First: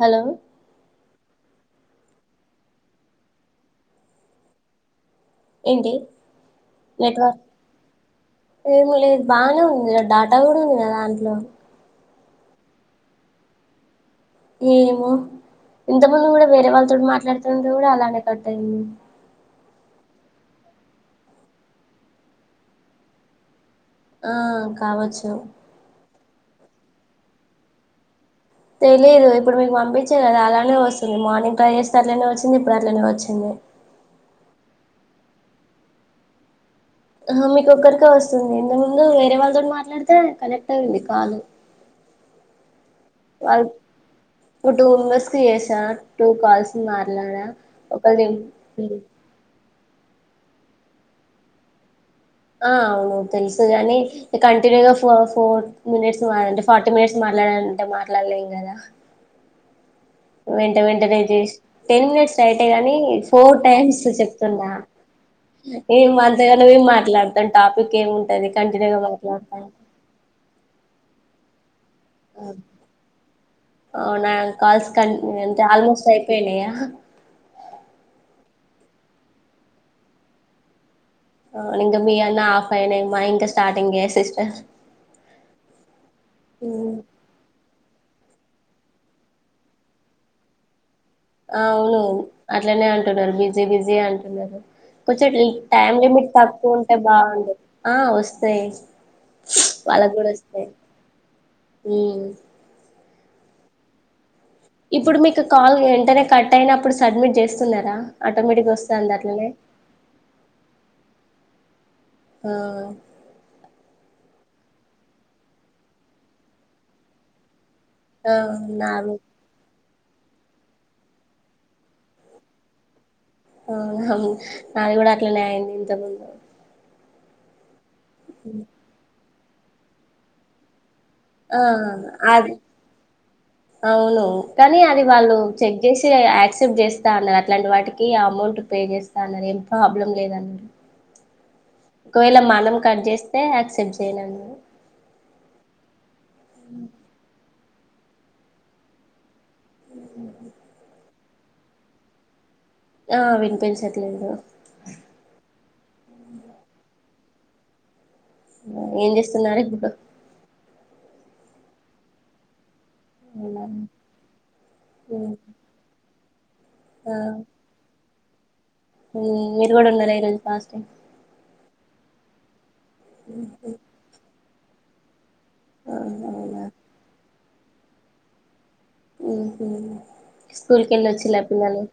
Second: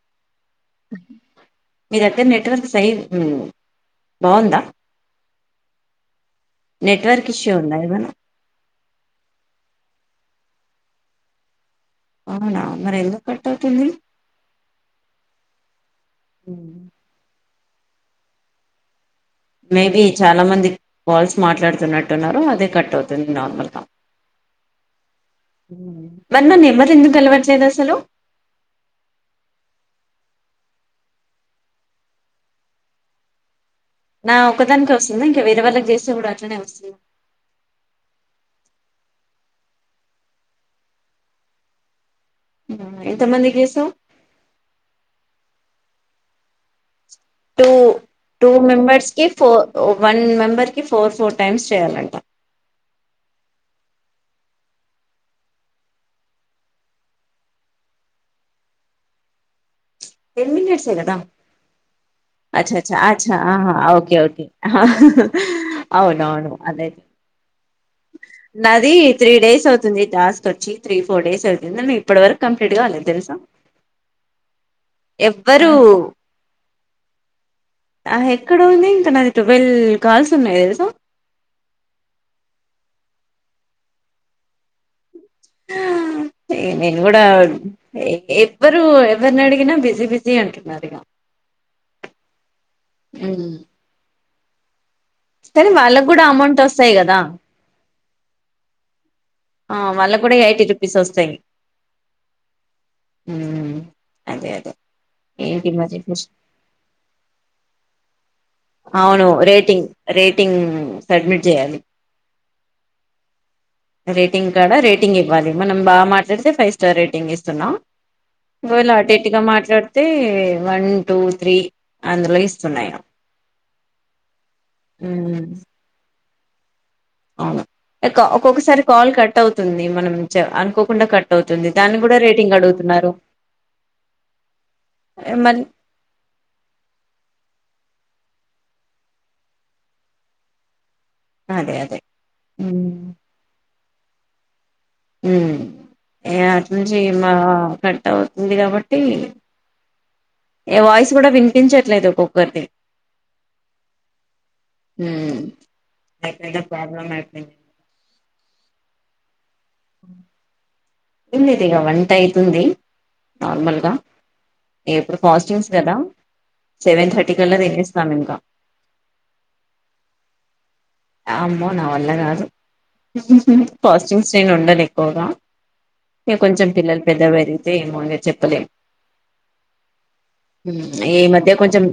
Hello మీ దగ్గర network సై ఉమ్ బాగుందా ఏంటి నెట్వర్క్ ఇష్యూ ఉందా ఏమైనా ఏమి లేదు బానే ఉన్ ఉమ్ డాటా కూడా ఉంది కదా దాంట్లో అవునా మరి ఎందుకు కట్ అవుతుందీ ఏమో ఇంత ముందు కూడా వేరే వాళ్ళతో మాట్లాడుత్ తంది కూడ అలానే కట్ అయింది మేబి చాలా మంది కాల్స్ మాట్లాడుతున్నట్టున్నారు అదే కట్ అవుతుంది నార్మల్ గా ఆ కావచ్చు మరి నా నెంబర్ ఎందుకు కలవడలేదు అసలు తెలియదు ఇప్పుడు మీకు పంపించే కదా అలానే వస్తుంది మార్నింగ్ ట్రై చేస్తే అట్లనే వచ్చింది ఇప్పుడు అట్లనే వచ్చింది నా ఒకదానికి వస్తుంది ఇంకా వేరే వాళ్ళకి చేస్తే కూడా అట్నే వస్తుందా ఆ మీకొక్కరికే వస్తుంది ఇంతకు ముందు వేరే వాళ్ళతోటి మాట్లాడితే కనెక్ట్ అయింది కాలు ఎంత మందికి చేసావు వాల్కు టు మెంబెర్స్కి చేసా టూ కాల్స్ మ అనా టూ ఒక టూ నిమి మెంబర్స్ కి ఫోర్ వన్ మెంబర్కి ఫోర్ ఫోర్ టైమ్స్ చేయాలంట ఆ అవును తెలుసుగాని కంటిన్యూగా ఫ ఫోర్ మినిట్స్ంటే ఫార్టీ మినిట్స్ మాట్లాడాలంటే మాట్లాడలేం కదా టెన్ వెంట మినిట్సే కదా వెంటనే టెన్ మినిట్స్ అయితే అచ్చ అచ్చ గాని అచ్చ ఫోర్ టైమ్స్ ఓకే ఓకే చెప్తున్నా ఏం అంతగానం ఏం మాట్లాడతాం టాపిక్ ఏముంటది నది కంటిన్యూగా త్రీ మాట్లాడతాం డేస్ అవుతుంది ద ఫస్ట్ వచ్చి త్రీ ఫోర్ డేస్ ఆపియందని చెప్ అవునా కాల్స్ కన్ అంత ఎవ్వరు ఆల్మోస్ట్ అయిపోయినయ ఆ ఎక్కడ ఉంది ఇంకా నాది ట్వెల్వ్ కాల్స్ ఉన్నాయి తెలుస అవును ఇంక మీ అన్న ఆఫ్ అయినయ్ మా ఇంకా స్టార్టింగె సిస్టర్ ఈ నేను కూడా ఎ ఎవ్వరు ఎవరిని అడిగినా బిజీ బిజీ అంటున్నారు ఇగ అవును అట్లనే అంటున్నారు బిజీ బిజీ అం ఎల్లరు కొంచం లీ కానీ టైమ్ వాళ్ళకు కూడా లిమిట్ అమౌంట్ తక్కువ వస్తాయి ఉంటే కదా బాగుండు ఆ వస్తాయి ఆ వాళ్ళ వాళ్ళకు కూడా ఎయిటీ వస్తాయి రూపీస్ వస్తాయి ఉమ్ ఊ ఇప్పుడు మీకు కాల్ వెంటనే కట్ అయిన అప్పుడు సబ్మిట్ చేస్తున్నారా ఆటోమేటిక్గా అవును వస్తుందట్లనే జయాలి ఆ రేటింగ్ కాడా రేటింగ్ ఇవ్వాలి మనం బాగా మాట్లాడితే ఫైవ్ స్టార్ రేటింగ్ ఇస్తున్నాం ఆ నాది ఓలాటేట్టుగా మాట్లాడ్ అయితే వన్ టూ త్రీ అందులో ఇస్తునయం ఆవునవును నాది కూడా అట్లనే ఉమ్ అయింది ఇంత ముందు అవును ఎక్కో ఒక్కొక్కసారి కాల్ కట్ టవుతుంది మనం చ అనుకో ఆ అవును అది అవును కానీ అది వాళ్ళు మళ్ళీ చెక్ చేసి యాక్సెప్ట్ చేస్తా అన్నారు అట్లాంటి వాటి కి అమౌంట్ పే చేస్తా అన్నారు ఏం ప్రాబ్లం లేదన్నరు అదే అదే ఒకవేళ మనం కట్ జేస్తే ఆసెప్ట్ జే తేనంగా ఊ ఏ అటి నుంచి మా కట్ట అవుతుంది కాబట్టి ఏ వాయిస్ కూడా వినిపించట్లేదు ఒక్కొక్కరిది ఆ వినిపించట్లేదు ఎ పెద్ద ప్రాబ్లమ్ ఐపోయింది ఏం చేస్ తెల్లారే [unintelligible] తిన్లేదిగ వంట అయితుంది నార్మల్గా ఎప్పుడు ఫాస్టింగ్స్ కదా సెవెన్ థర్టీ కలా రివేస్ స్తాంమింక ఈ ఇయర్ కూడా ఉండలేను ఫాస్టింగ్. అమ్మో నా వల్ల కాదు పాస్టింగ్స్ నేను ఉండను ఎక్కువగా ఆ ఇగ అవునా కొంచెం పిల్లలు పెద్దగ పెరి ఏమో ఇంగ చెప్పలే ఈ స్కూల్కెళ్ళొచ్చిల మధ్య పిల్లలు కొంచెం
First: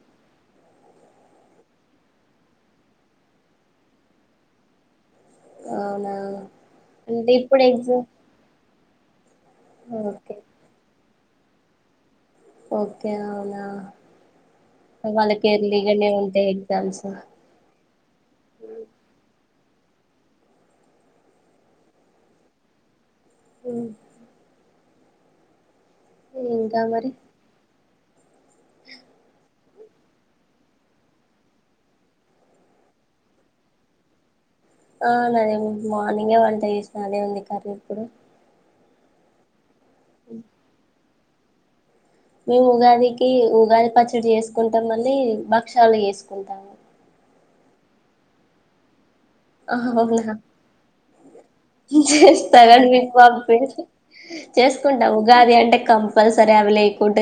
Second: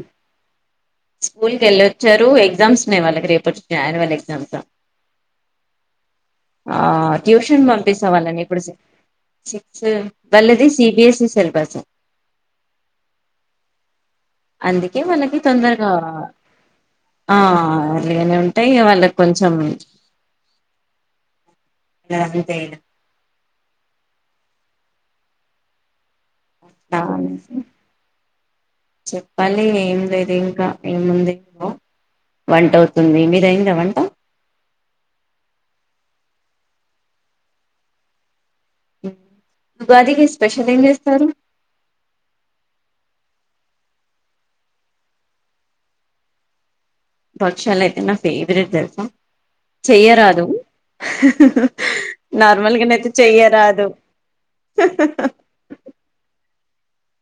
స్కూల్ కి ఎళ్ళోచ్చారు ఎగ్జామ్స్ ఉన్నాయి వాళ్ళకి రేపటి క్యాజువల్ ఎగ్జామ్సు అవునా ఆ అంటే ఇప్పుడు ట్యూషన్ ఎగ్జామ్ పంపిస్తా వాళ్ళని ఇప్పుడు సిస్క్ ఓకే వల్ళది C B S E syllabus okay అవునా అందుకే వాళ్ళకి తొందరగా ఎర్లీగానే ఉంటాయి ఎగ్జామ్స్ ఆ ఎర్లీగనే ఉంటయి వాళ్ళకి కొం చం [unintelligible] మ్ ఇంకా మరి చెప్పాలి ఏం లేదు ఇంకా ఏముంది వంట అవుతుంది. మీది అయ్యిందా వంట? ఆ మాదీ మార్నింగే వంట చేసిన అదే ఉంది కర్రీ ఇప్పుడు. మ్ ఉగాదికి స్పెషల్ ఏం చే స్తరు మేము ఉగాదికి, ఉగాది పచ్చడి చేసుకుంటాం మళ్ళీ భక్షాలు చేసుకుంటాము. భక్షాలయితే నా ఫేవరెట్ తెలుసా అవునా చెయ్యరాదు చేస్త గాని నార్మల్గానయితే మీకు పంపి చెయ్యరాదు చేసుకుంటాం ఉగాది అంటే కంపల్సర్ గవి లేకుంట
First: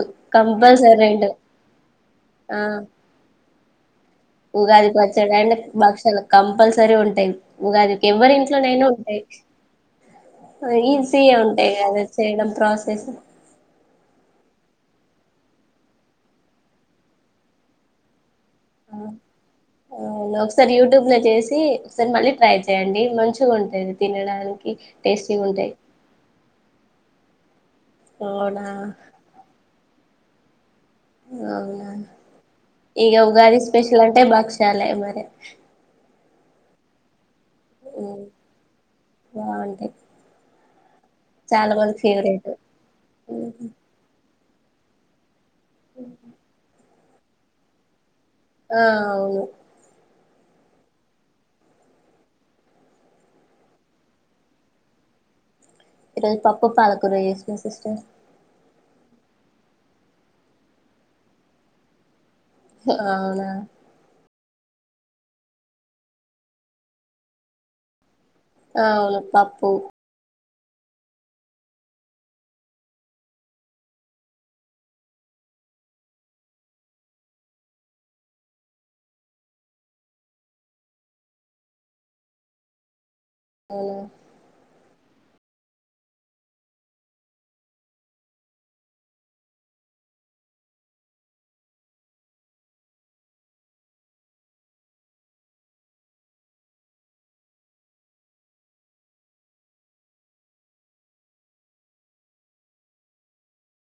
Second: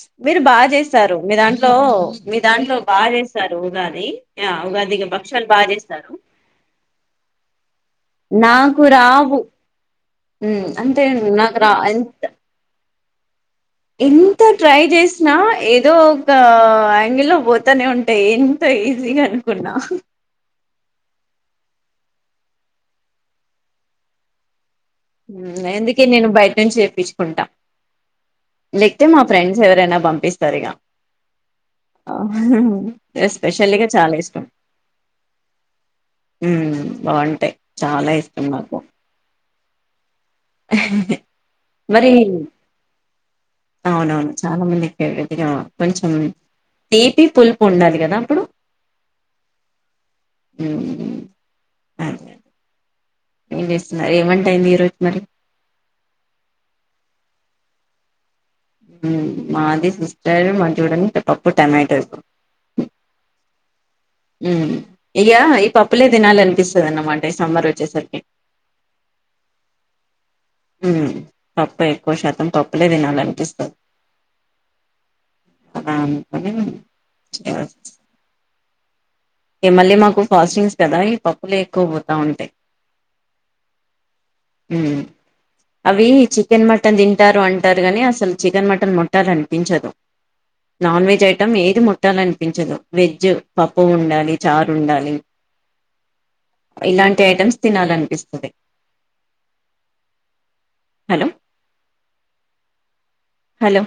ప్చ్ మీరు బాగా చేస్తారు మీ దాంట్లో మీ దాంట్లో బాగా చేస్తారు. ఉగాది ఆ ఉగాదికి వచ్చే భక్షాలు టైంలో బాగా చేస్తారు భక్షలు కంపల్సరీ ఉంటయి. ఉగాదికి ఎవ్వరి నాకు ఇంట్లోనైనా ఉంటయి. రావు ఉమ్, అంటే ఈజీయే నాకు రా ఉంటయి కదా ఎంత చేయడం ప్రాసెస్. ఎంత ట్రై చేసినా ఏదో ఒక యాంగిల్ లో పోతనే ఉంటాయి. ఎం ఆ అ ఒకసారి యూట్యూబ్ లో చేసి, సరి మళ్ళీ ట్రై చేయ్యడి. మంచిగా ఉంటుంది తినడానికి టేస్టీగా మ్మ్ ఉంటాయి ఇందుకే నేను బయట నుంచి తెప్పించుకుంటా. అవునా లేక్తే మా ఫ్రెండ్స్ ఎవరైనా పంపిస్తారు ఇగ అవునా ఇగ ఉగాది ఎస్పెషల్లీ గా స్పెషల్ చాలా అంటే భక్షాలే మరి హ్మ్ బాగుంటాయి చాలా ఇష్టం నాకు థ్యాం చాలా మంది మరి ఫేవరెట్ అవునవును చాలా మందికిది ఇ కొంచం తీపి పులుపు ఉండాలి కదా అప్పుడు ఆ అవును ఉమ్ హ్మ్ ఏం చేస్తున్నారు ఏమంటాయింది ఈరోజు మరి ఈరోజు పప్పు పాలకుర చేసిన సిస్టర్ మాది సిస్టర్ మాది చూడండి పప్పు టమాటో అవునా ఇక ఈ పప్పులే దినాల అనిపిస్తుంది అన్నమాట ఈ సమ్మర్ వచ్చేసరికి ఆవును పప్పు పప్పు ఎక్కువ శాతం పప్పులే తినాలనిపిస్తుంది ఇ మళ్ళీ మాకు ఫాస్టింగ్స్ కదా ఈ పప్పులే ఎక్కువ పోతా ఉంటాయి అవున అవి చికెన్ మటన్ తింటారు అంటారు కానీ అసలు చికెన్ మటన్ ముట్టాలనిపించదు నాన్ వెజ్ ఐటం ఏది ముట్టాలనిపించదు వెజ్ పప్పు ఉండాలి చారు ఉండాలి ఇలాంటి ఐటమ్స్ తినాలనిపిస్తుంది హలో హలో